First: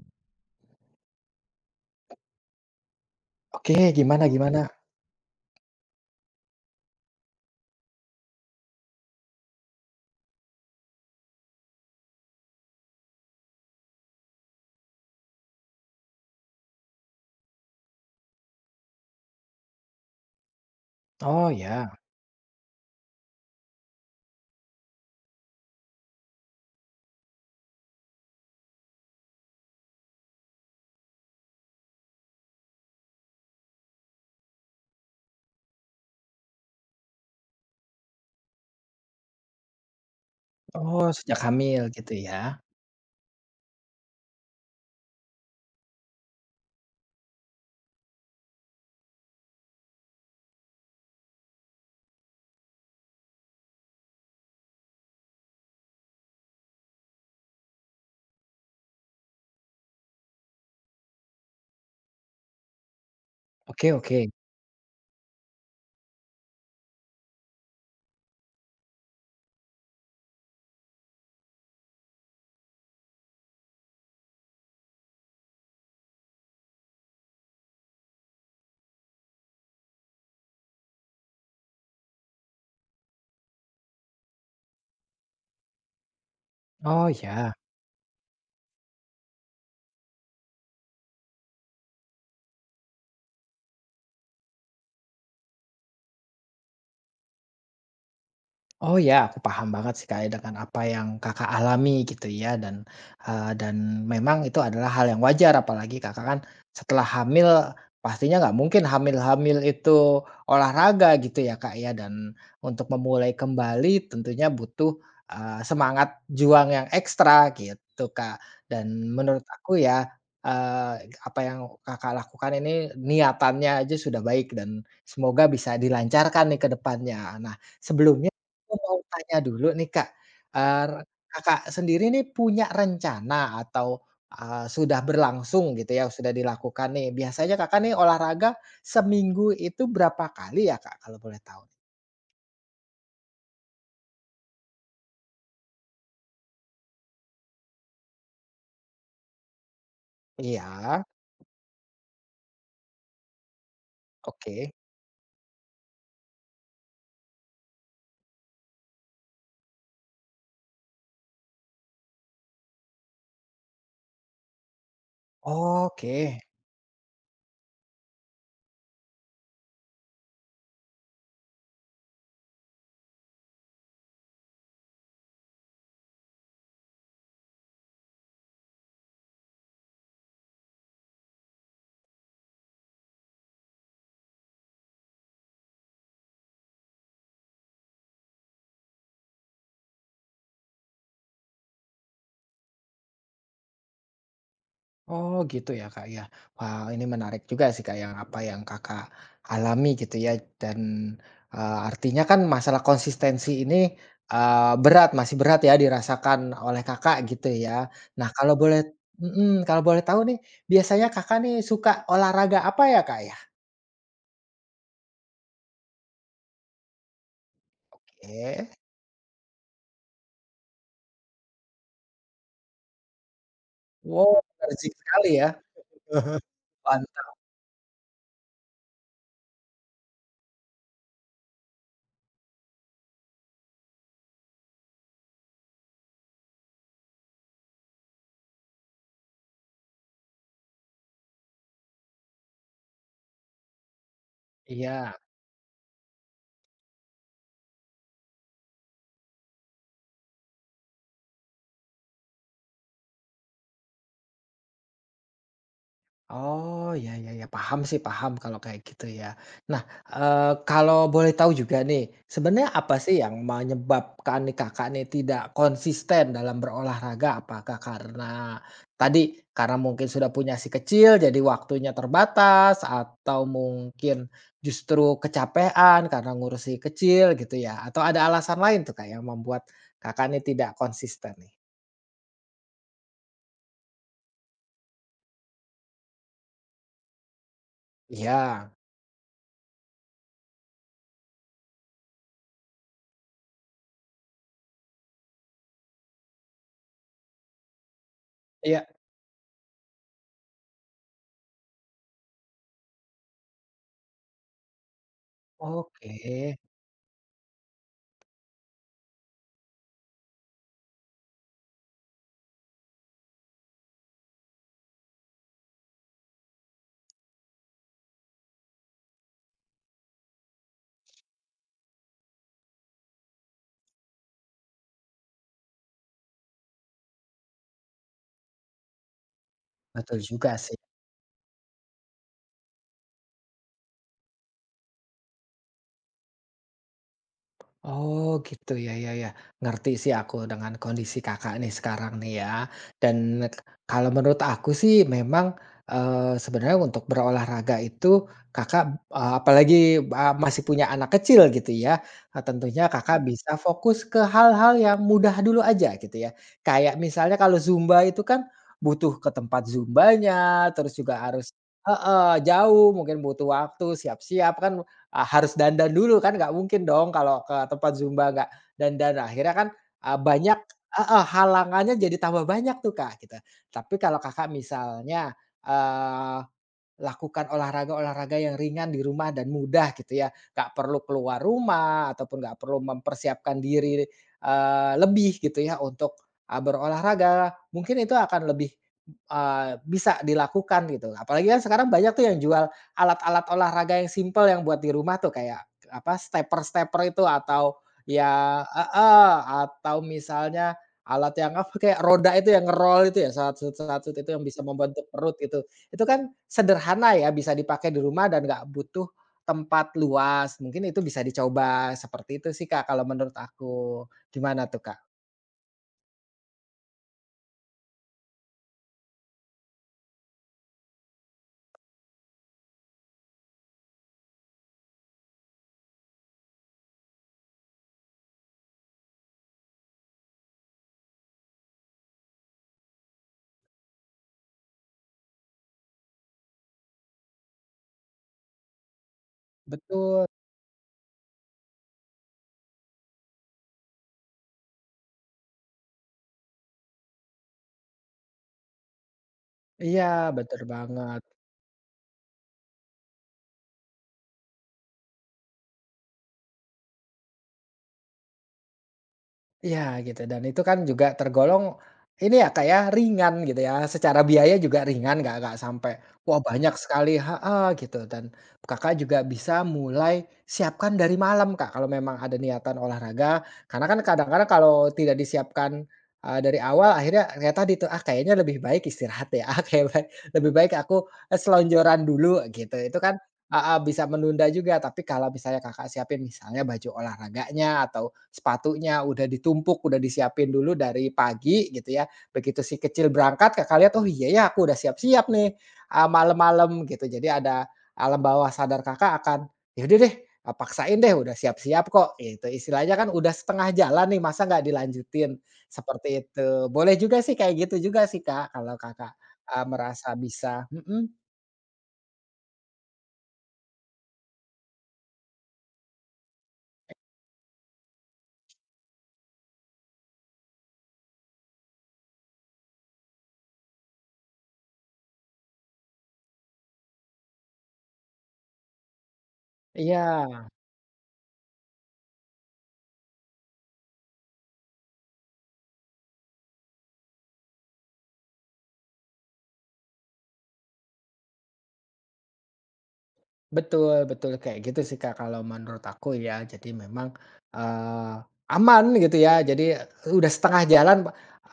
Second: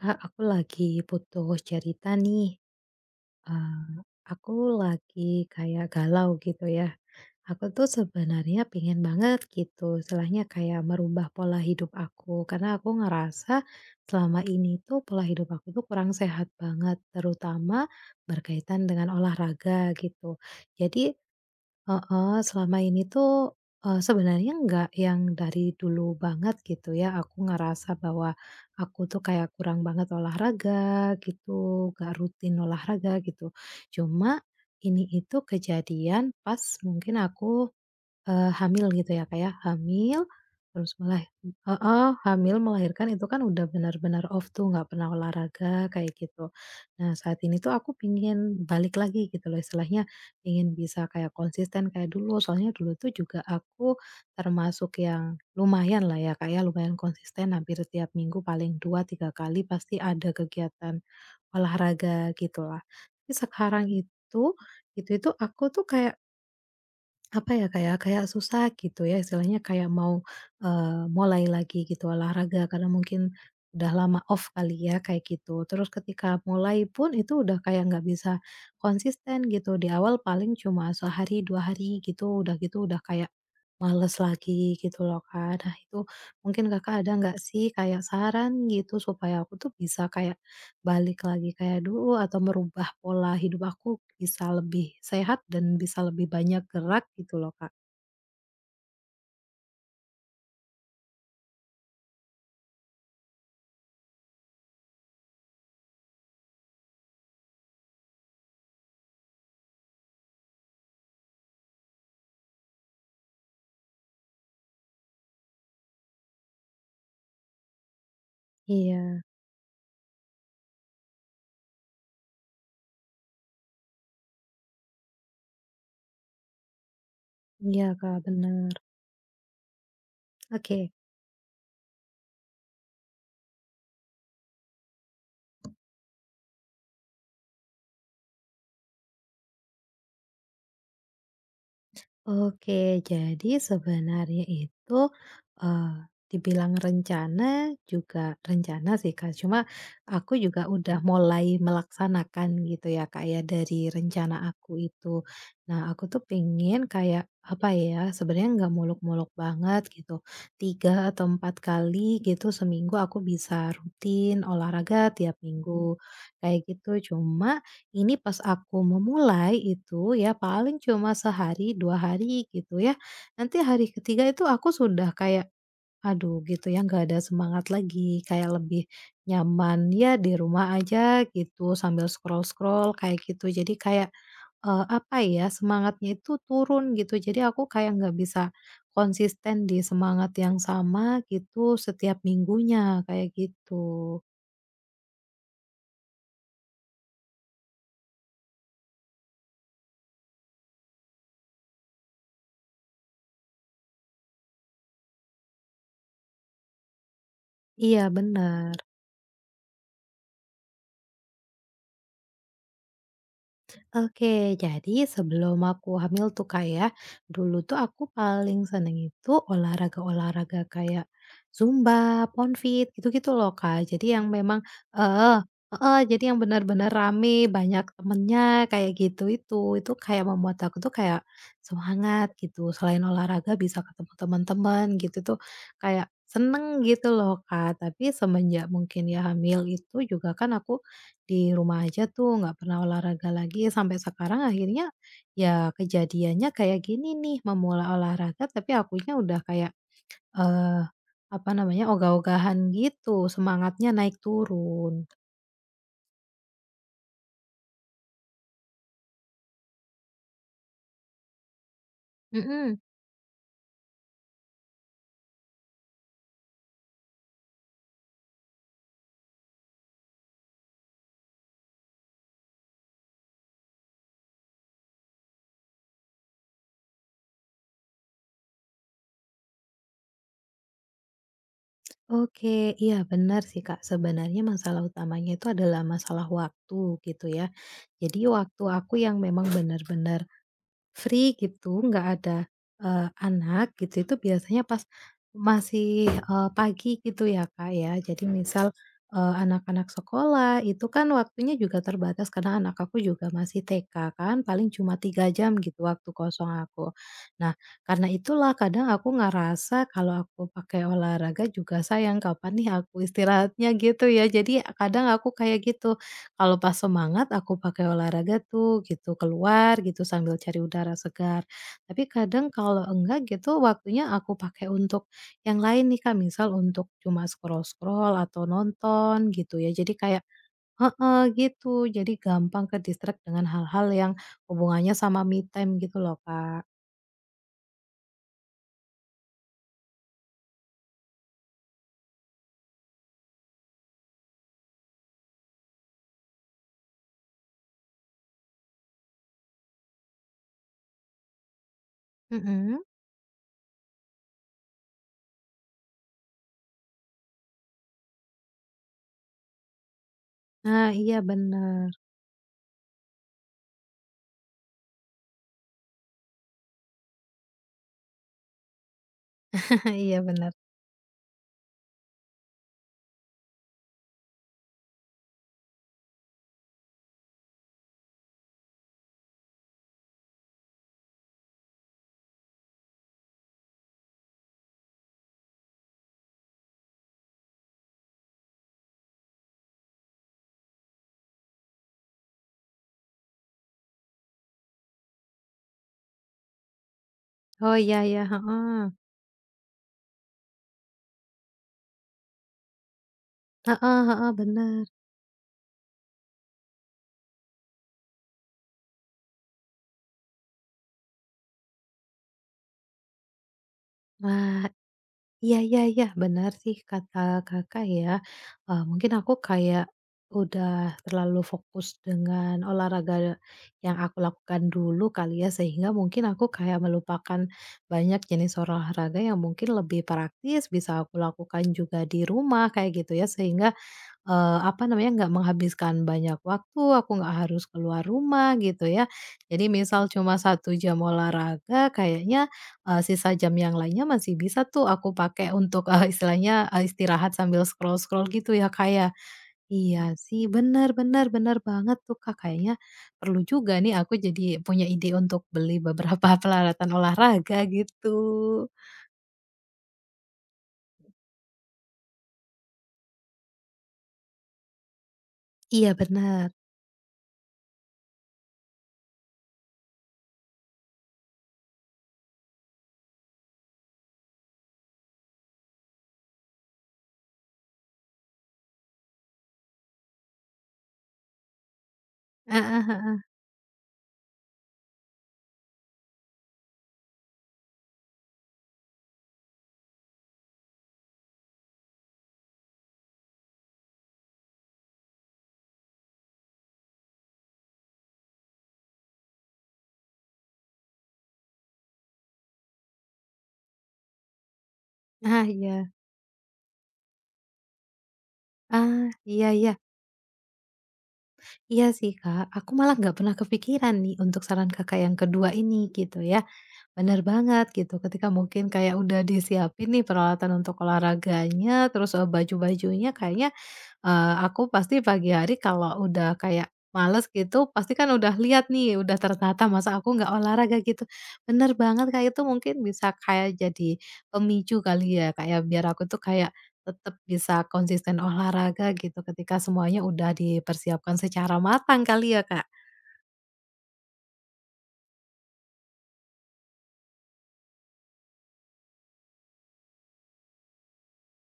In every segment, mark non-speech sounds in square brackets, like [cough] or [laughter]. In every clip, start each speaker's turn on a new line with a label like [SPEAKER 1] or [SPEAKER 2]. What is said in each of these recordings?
[SPEAKER 1] Kak, aku lagi butuh cerita nih.
[SPEAKER 2] Oke,
[SPEAKER 1] Eee,
[SPEAKER 2] gimana
[SPEAKER 1] aku
[SPEAKER 2] gimana?
[SPEAKER 1] lagi kayak galau gitu ya. Aku tuh sebenarnya pengen banget gitu, istilahnya kayak merubah pola hidup aku. Karena aku ngerasa selama ini tuh pola hidup aku tuh kurang sehat banget, terutama berkaitan dengan olahraga gitu. Jadi
[SPEAKER 2] Oh, ya.
[SPEAKER 1] heeh, selama ini tuh, sebenarnya nggak yang dari dulu banget gitu ya, aku ngerasa bahwa aku tuh kayak kurang banget olahraga gitu, nggak rutin olahraga gitu. Cuma ini itu kejadian pas mungkin aku hamil gitu ya, kayak hamil, terus
[SPEAKER 2] Oh,
[SPEAKER 1] mulai
[SPEAKER 2] sejak hamil
[SPEAKER 1] heeh,
[SPEAKER 2] gitu
[SPEAKER 1] hamil,
[SPEAKER 2] ya?
[SPEAKER 1] melahirkan itu kan udah benar-benar off tuh, nggak pernah olahraga kayak gitu. Nah, saat ini tuh aku pingin balik lagi gitu loh, istilahnya pengen bisa kayak konsisten kayak dulu. Soalnya dulu tuh juga aku termasuk yang lumayan lah ya, kayak lumayan konsisten hampir tiap minggu paling 2 3 kali pasti ada kegiatan olahraga gitulah. Tapi sekarang
[SPEAKER 2] Oke oke.
[SPEAKER 1] itu, itu aku tuh kayak apa ya, kayak kayak susah gitu ya istilahnya kayak mau, mulai lagi gitu olahraga karena mungkin udah lama off kali ya kayak gitu. Terus ketika mulai pun itu udah kayak nggak bisa konsisten gitu, di awal paling cuma sehari, 2 hari gitu udah kayak males lagi gitu loh, Kak. Nah itu mungkin Kakak
[SPEAKER 2] Oh,
[SPEAKER 1] ada nggak
[SPEAKER 2] ya.
[SPEAKER 1] sih kayak saran gitu supaya aku tuh bisa kayak balik lagi kayak dulu atau merubah pola hidup aku bisa lebih sehat dan bisa lebih banyak gerak gitu loh, Kak.
[SPEAKER 2] Oh ya, aku paham banget sih, Kak, ya, dengan apa yang Kakak alami gitu ya dan memang itu adalah hal yang wajar apalagi Kakak kan setelah hamil pastinya nggak mungkin hamil-hamil itu olahraga gitu ya, Kak, ya, dan untuk memulai kembali tentunya butuh semangat juang yang ekstra gitu, Kak. Dan
[SPEAKER 1] Iya
[SPEAKER 2] menurut aku ya, eee, apa yang Kakak lakukan ini niatannya aja sudah baik dan semoga bisa dilancarkan nih ke depannya. Nah
[SPEAKER 1] iya, Kak,
[SPEAKER 2] sebelumnya
[SPEAKER 1] bener.
[SPEAKER 2] aku mau tanya dulu nih Kak, eee,
[SPEAKER 1] Oke.
[SPEAKER 2] Kakak sendiri nih punya rencana atau sudah berlangsung gitu ya, sudah dilakukan nih, biasanya Kakak nih olahraga seminggu itu berapa kali ya Kak, kalau boleh tahu?
[SPEAKER 1] Oke, jadi sebenarnya itu, dibilang rencana juga rencana sih, Kak, cuma aku juga
[SPEAKER 2] Iya,
[SPEAKER 1] udah mulai melaksanakan gitu ya, Kak, ya, dari rencana aku
[SPEAKER 2] oke.
[SPEAKER 1] itu. Nah, aku tuh pengen kayak, apa ya, sebenarnya nggak muluk-muluk banget gitu, 3 atau 4 kali gitu seminggu aku bisa rutin olahraga tiap minggu,
[SPEAKER 2] Oke.
[SPEAKER 1] kayak gitu. Cuma ini pas aku memulai itu ya paling cuma sehari, 2 hari gitu ya. Nanti hari ketiga itu aku sudah kayak, aduh gitu ya nggak ada semangat lagi, kayak lebih nyaman ya di rumah aja gitu sambil scroll-scroll kayak gitu. Jadi kayak, apa ya, semangatnya itu turun gitu. Jadi aku kayak nggak bisa konsisten di semangat yang sama gitu setiap minggunya, kayak gitu.
[SPEAKER 2] Oh gitu ya Kak ya. Wah ini menarik juga sih Kak yang apa yang Kakak alami gitu ya dan, artinya kan masalah konsistensi ini, eee, berat masih berat ya dirasakan oleh Kakak gitu ya.
[SPEAKER 1] Iya
[SPEAKER 2] Nah kalau
[SPEAKER 1] bener.
[SPEAKER 2] boleh mhm, kalau boleh tahu nih biasanya Kakak nih suka olahraga apa ya Kak ya?
[SPEAKER 1] Oke, jadi sebelum aku hamil tuh Kak ya, dulu tuh aku paling
[SPEAKER 2] Oke.
[SPEAKER 1] seneng itu olahraga-olahraga kayak Zumba, Ponfit, gitu-gitu loh Kak. Jadi yang
[SPEAKER 2] Wow
[SPEAKER 1] memang
[SPEAKER 2] energik sekali
[SPEAKER 1] eh
[SPEAKER 2] ya,
[SPEAKER 1] jadi yang benar-benar
[SPEAKER 2] mantap.
[SPEAKER 1] rame, banyak temennya kayak gitu itu. Itu kayak membuat aku tuh kayak semangat gitu. Selain olahraga bisa ketemu teman-teman gitu tuh kayak seneng gitu loh Kak. Tapi semenjak mungkin ya hamil itu juga kan aku di rumah aja tuh nggak pernah olahraga lagi sampai sekarang akhirnya
[SPEAKER 2] Iya.
[SPEAKER 1] ya kejadiannya kayak gini nih memulai olahraga tapi akunya udah kayak, eee, apa namanya, ogah-ogahan gitu semangatnya naik turun.
[SPEAKER 2] Oh, ya ya ya, paham sih, paham kalau kayak gitu ya. Nah, eee, kalau boleh tahu juga nih, sebenarnya
[SPEAKER 1] Mhm,
[SPEAKER 2] apa sih yang menyebabkan nih Kakak nih tidak konsisten dalam berolahraga? Apakah karena tadi, karena mungkin sudah punya si kecil jadi waktunya terbatas, atau mungkin justru kecapean karena ngurus si kecil gitu ya? Atau ada alasan lain tuh Kak yang membuat Kakak nih tidak konsisten nih?
[SPEAKER 1] oke, iya benar sih Kak sebenarnya masalah utamanya itu adalah masalah waktu gitu ya. Jadi waktu
[SPEAKER 2] Iya,
[SPEAKER 1] aku yang memang benar-benar free gitu, nggak ada, anak gitu, itu biasanya pas masih, pagi gitu ya, Kak, ya. Jadi misal,
[SPEAKER 2] iya,
[SPEAKER 1] anak-anak sekolah itu kan waktunya juga terbatas karena anak aku juga masih TK kan, paling cuma 3 jam gitu waktu
[SPEAKER 2] oke,
[SPEAKER 1] kosong aku. Nah, karena itulah kadang aku ngerasa kalau aku pakai olahraga juga sayang, kapan nih aku istirahatnya gitu ya. Jadi kadang aku kayak gitu. Kalau pas semangat aku pakai olahraga tuh gitu, keluar gitu sambil cari udara segar. Tapi kadang kalau enggak gitu waktunya aku pakai untuk yang lain nih Kak, misal untuk cuma scroll-scroll atau nonton gitu ya. Jadi
[SPEAKER 2] betul
[SPEAKER 1] kayak
[SPEAKER 2] juga sih.
[SPEAKER 1] heeh, gitu. Jadi gampang ke-distract dengan hal-hal yang hubungannya sama me time gitu loh, Kak.
[SPEAKER 2] Oh gitu ya ya ya, ngerti sih aku dengan kondisi Kakak nih sekarang nih ya. Dan k kalau menurut aku sih memang, sebenarnya untuk berolahraga itu Kakak, apalagi masih punya anak kecil gitu ya,
[SPEAKER 1] Mhm.
[SPEAKER 2] tentunya Kakak Mhm. bisa fokus ke hal-hal yang mudah dulu aja gitu ya. Kayak misalnya kalau Zumba itu kan butuh ke tempat Zumbanya,
[SPEAKER 1] Nah,
[SPEAKER 2] terus juga
[SPEAKER 1] iya
[SPEAKER 2] harus
[SPEAKER 1] bener.
[SPEAKER 2] heeh, jauh mungkin butuh waktu siap-siap kan harus dandan dulu kan nggak mungkin dong kalau ke tempat Zumba nggak dandan. Akhirnya kan,
[SPEAKER 1] [laughs] Iya bener.
[SPEAKER 2] banyak heeh, halangannya jadi tambah banyak tuh, Kak, gitu. Tapi kalau Kakak misalnya, eh, lakukan olahraga-olahraga yang ringan di rumah dan mudah gitu ya, nggak perlu keluar rumah ataupun nggak perlu mempersiapkan diri lebih gitu ya untuk berolahraga. Mungkin itu akan lebih bisa dilakukan gitu. Apalagi kan sekarang banyak tuh yang jual alat-alat olahraga yang simple yang buat di rumah tuh kayak apa, stepper-stepper itu
[SPEAKER 1] Oh,
[SPEAKER 2] atau
[SPEAKER 1] iya iya,
[SPEAKER 2] ya
[SPEAKER 1] heeh.
[SPEAKER 2] heeh, atau misalnya alat yang apa, kayak roda itu yang ngerol itu ya, satu-satu
[SPEAKER 1] Heeh
[SPEAKER 2] itu
[SPEAKER 1] heeh,
[SPEAKER 2] yang bisa
[SPEAKER 1] bener.
[SPEAKER 2] membentuk perut gitu. Itu kan sederhana ya, bisa dipakai di rumah dan nggak butuh tempat luas. Mungkin itu bisa dicoba seperti itu sih, Kak, kalau menurut aku. Gimana
[SPEAKER 1] Wah,
[SPEAKER 2] tuh, Kak?
[SPEAKER 1] Iya iya iya, benar sih kata Kakak ya, mungkin aku kayak udah terlalu fokus dengan olahraga yang aku lakukan dulu kali ya, sehingga mungkin aku kayak melupakan banyak jenis olahraga yang mungkin lebih praktis, bisa aku lakukan juga di rumah, kayak gitu ya, sehingga apa namanya, nggak menghabiskan banyak waktu, aku nggak harus keluar rumah gitu ya. Jadi misal
[SPEAKER 2] Betul.
[SPEAKER 1] cuma satu jam olahraga kayaknya, sisa jam yang lainnya masih bisa tuh aku pakai untuk, istilahnya, istirahat sambil scroll-scroll gitu ya, kayak
[SPEAKER 2] Iya,
[SPEAKER 1] iya sih,
[SPEAKER 2] betul
[SPEAKER 1] benar
[SPEAKER 2] banget.
[SPEAKER 1] benar benar banget tuh, Kak. Kayaknya perlu juga nih aku jadi punya ide untuk beli beberapa [laughs] peralatan olahraga gitu.
[SPEAKER 2] Iya gitu dan itu kan juga tergolong ini ya, kayak ringan gitu ya, secara biaya juga ringan nggak
[SPEAKER 1] Iya
[SPEAKER 2] sampai, wah
[SPEAKER 1] bener.
[SPEAKER 2] banyak sekali ha gitu dan Kakak juga bisa mulai siapkan dari malam, Kak, kalau memang ada niatan olahraga. Karena kan kadang-kadang kalau tidak disiapkan, dari awal akhirnya ya tadi tuh, ah kayaknya lebih baik istirahat ya, [laughs] ah kayak baik lebih baik aku, selonjoran dulu gitu,
[SPEAKER 1] Ah,
[SPEAKER 2] itu kan
[SPEAKER 1] heeh.
[SPEAKER 2] heeh, bisa menunda juga. Tapi kalau misalnya Kakak siapin misalnya baju olahraganya atau sepatunya udah ditumpuk, udah disiapin dulu dari pagi gitu ya. Begitu si kecil berangkat Kakak lihat, "Oh iya ya aku udah siap-siap nih, malam-malam," gitu. Jadi ada alam bawah sadar Kakak akan, yaudah deh, paksain deh udah siap-siap kok," Itu istilahnya kan udah setengah jalan nih masa nggak dilanjutin,
[SPEAKER 1] Nah iya.
[SPEAKER 2] seperti itu. Boleh juga sih kayak gitu juga sih Kak, kalau
[SPEAKER 1] Ah,
[SPEAKER 2] Kakak,
[SPEAKER 1] iya iya.
[SPEAKER 2] merasa bisa mhm,
[SPEAKER 1] Iya sih, Kak, aku malah nggak pernah kepikiran nih untuk saran Kakak yang kedua ini gitu ya. Bener banget gitu ketika mungkin kayak udah disiapin nih peralatan untuk olahraganya, terus, baju-bajunya kayaknya aku pasti pagi hari kalau udah kayak males gitu, pasti kan udah lihat nih, udah tertata, masa aku nggak
[SPEAKER 2] iya.
[SPEAKER 1] olahraga gitu. Bener banget kayak itu mungkin bisa kayak jadi pemicu kali ya kayak biar aku tuh kayak tetap bisa konsisten olahraga gitu ketika semuanya udah dipersiapkan secara matang kali ya Kak?
[SPEAKER 2] Betul betul, kayak gitu sih, Kak, kalau menurut aku ya. Jadi memang, eee, aman gitu ya, jadi eh, udah setengah jalan,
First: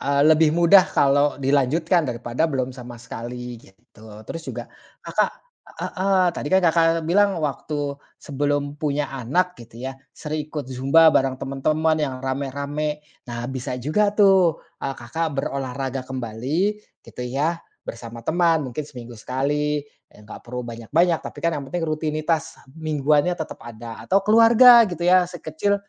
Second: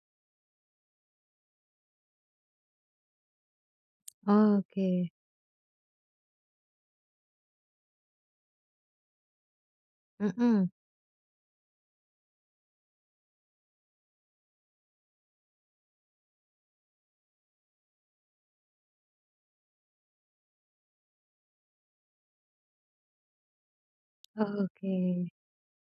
[SPEAKER 2] eee, lebih mudah kalau dilanjutkan daripada belum sama sekali gitu. Terus juga
[SPEAKER 1] Oke,
[SPEAKER 2] Kakak heeh, tadi kan Kakak bilang waktu sebelum punya anak gitu ya, sering ikut
[SPEAKER 1] mhm,
[SPEAKER 2] zumba bareng teman-teman yang rame-rame. Nah, bisa juga tuh, Kakak berolahraga kembali gitu ya, bersama teman mungkin seminggu sekali nggak perlu banyak-banyak, tapi kan yang penting rutinitas mingguannya tetap ada, atau keluarga
[SPEAKER 1] oke,
[SPEAKER 2] gitu ya, sekecil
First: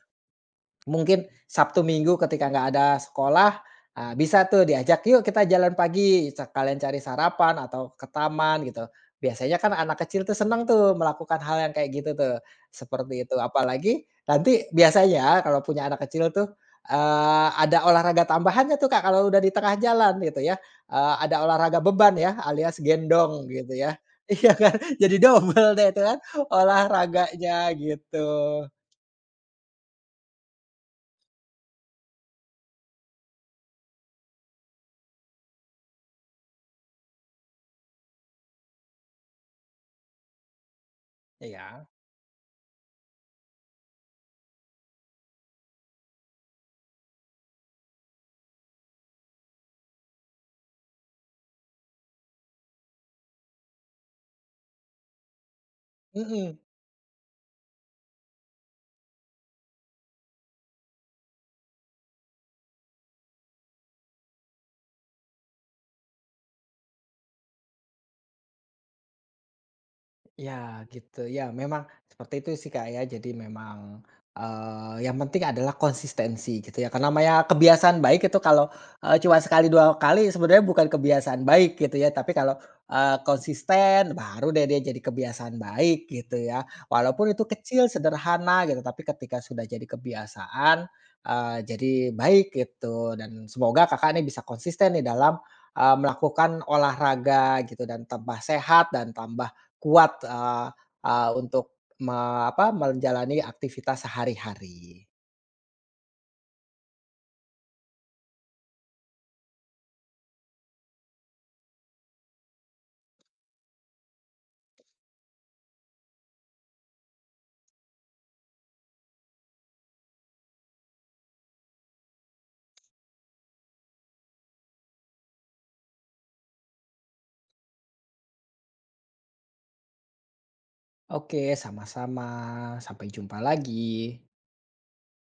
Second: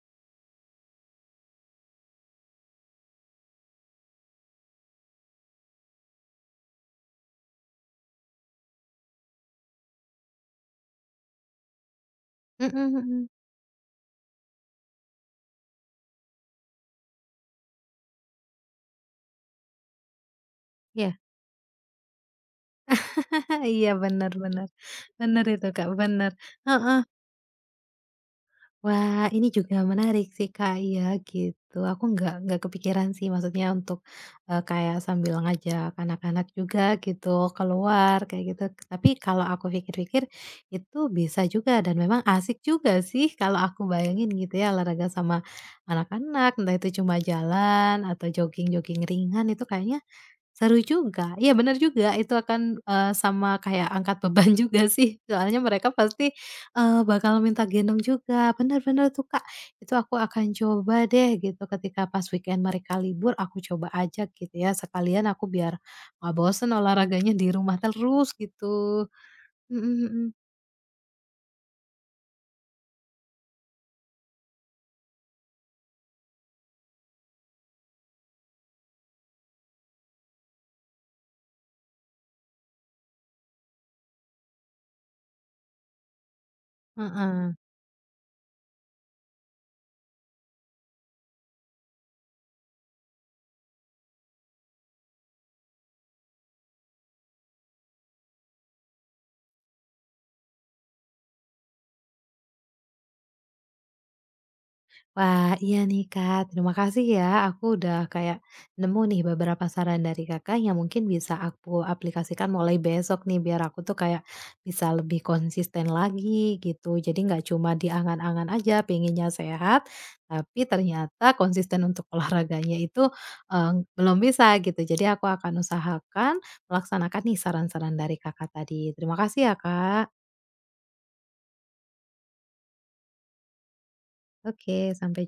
[SPEAKER 2] mungkin Sabtu Minggu ketika nggak ada sekolah, bisa tuh diajak, "Yuk kita jalan pagi," sa- kalian cari sarapan atau ke taman gitu. Biasanya kan anak kecil tuh seneng tuh melakukan hal yang kayak gitu tuh,
[SPEAKER 1] mhm
[SPEAKER 2] seperti
[SPEAKER 1] mhm.
[SPEAKER 2] itu. Apalagi nanti biasanya kalau punya anak kecil tuh, ada olahraga tambahannya tuh, Kak, kalau udah di tengah jalan gitu ya, ada olahraga beban ya, alias gendong
[SPEAKER 1] [laughs]
[SPEAKER 2] gitu
[SPEAKER 1] Iya,
[SPEAKER 2] ya. [laughs] Iya
[SPEAKER 1] benar-benar, benar
[SPEAKER 2] kan, jadi
[SPEAKER 1] bener itu
[SPEAKER 2] double
[SPEAKER 1] Kak,
[SPEAKER 2] deh itu kan
[SPEAKER 1] benar.
[SPEAKER 2] olahraganya gitu.
[SPEAKER 1] Wah, ini juga menarik sih, Kak, iya, gitu. Aku nggak kepikiran sih maksudnya untuk, kayak sambil ngajak anak-anak juga gitu keluar kayak gitu. Tapi kalau aku pikir-pikir itu bisa juga
[SPEAKER 2] Iya,
[SPEAKER 1] dan memang asik juga sih kalau aku bayangin gitu ya olahraga sama anak-anak, entah itu cuma jalan atau jogging-jogging ringan itu kayaknya seru juga. Iya benar juga, itu akan, sama kayak angkat beban [laughs] juga sih, soalnya mereka pasti,
[SPEAKER 2] mhm.
[SPEAKER 1] bakal minta gendong juga. Benar-benar tuh, Kak. Itu aku akan coba deh gitu ketika pas weekend mereka libur, aku coba ajak gitu ya, sekalian aku biar nggak bosen olahraganya di rumah terus gitu. Mhm
[SPEAKER 2] Ya gitu, ya memang seperti itu sih Kak ya, jadi memang, yang penting adalah konsistensi gitu ya, karena namanya kebiasaan baik itu kalau, cuma sekali 2 kali sebenarnya bukan kebiasaan baik gitu ya, tapi kalau, konsisten baru deh dia jadi kebiasaan baik gitu ya,
[SPEAKER 1] mhm,
[SPEAKER 2] walaupun itu
[SPEAKER 1] heeh.
[SPEAKER 2] kecil, sederhana gitu, tapi ketika sudah jadi kebiasaan, jadi baik gitu dan semoga Kakak ini bisa konsisten nih dalam, melakukan olahraga gitu dan tambah sehat dan tambah Kuat, eee eee, untuk menjalani aktivitas sehari-hari.
[SPEAKER 1] Wah, iya nih Kak, terima kasih ya. Aku udah kayak nemu nih beberapa saran dari Kakak yang mungkin bisa aku aplikasikan mulai besok nih biar aku tuh kayak bisa lebih konsisten lagi gitu. Jadi nggak cuma di angan-angan aja pengennya sehat, tapi ternyata konsisten untuk [laughs] olahraganya itu eh, belum bisa gitu. Jadi aku akan usahakan melaksanakan nih saran-saran dari Kakak tadi. Terima kasih ya Kak.
[SPEAKER 2] Oke, sama-sama. Sampai jumpa lagi.
[SPEAKER 1] Oke, sampai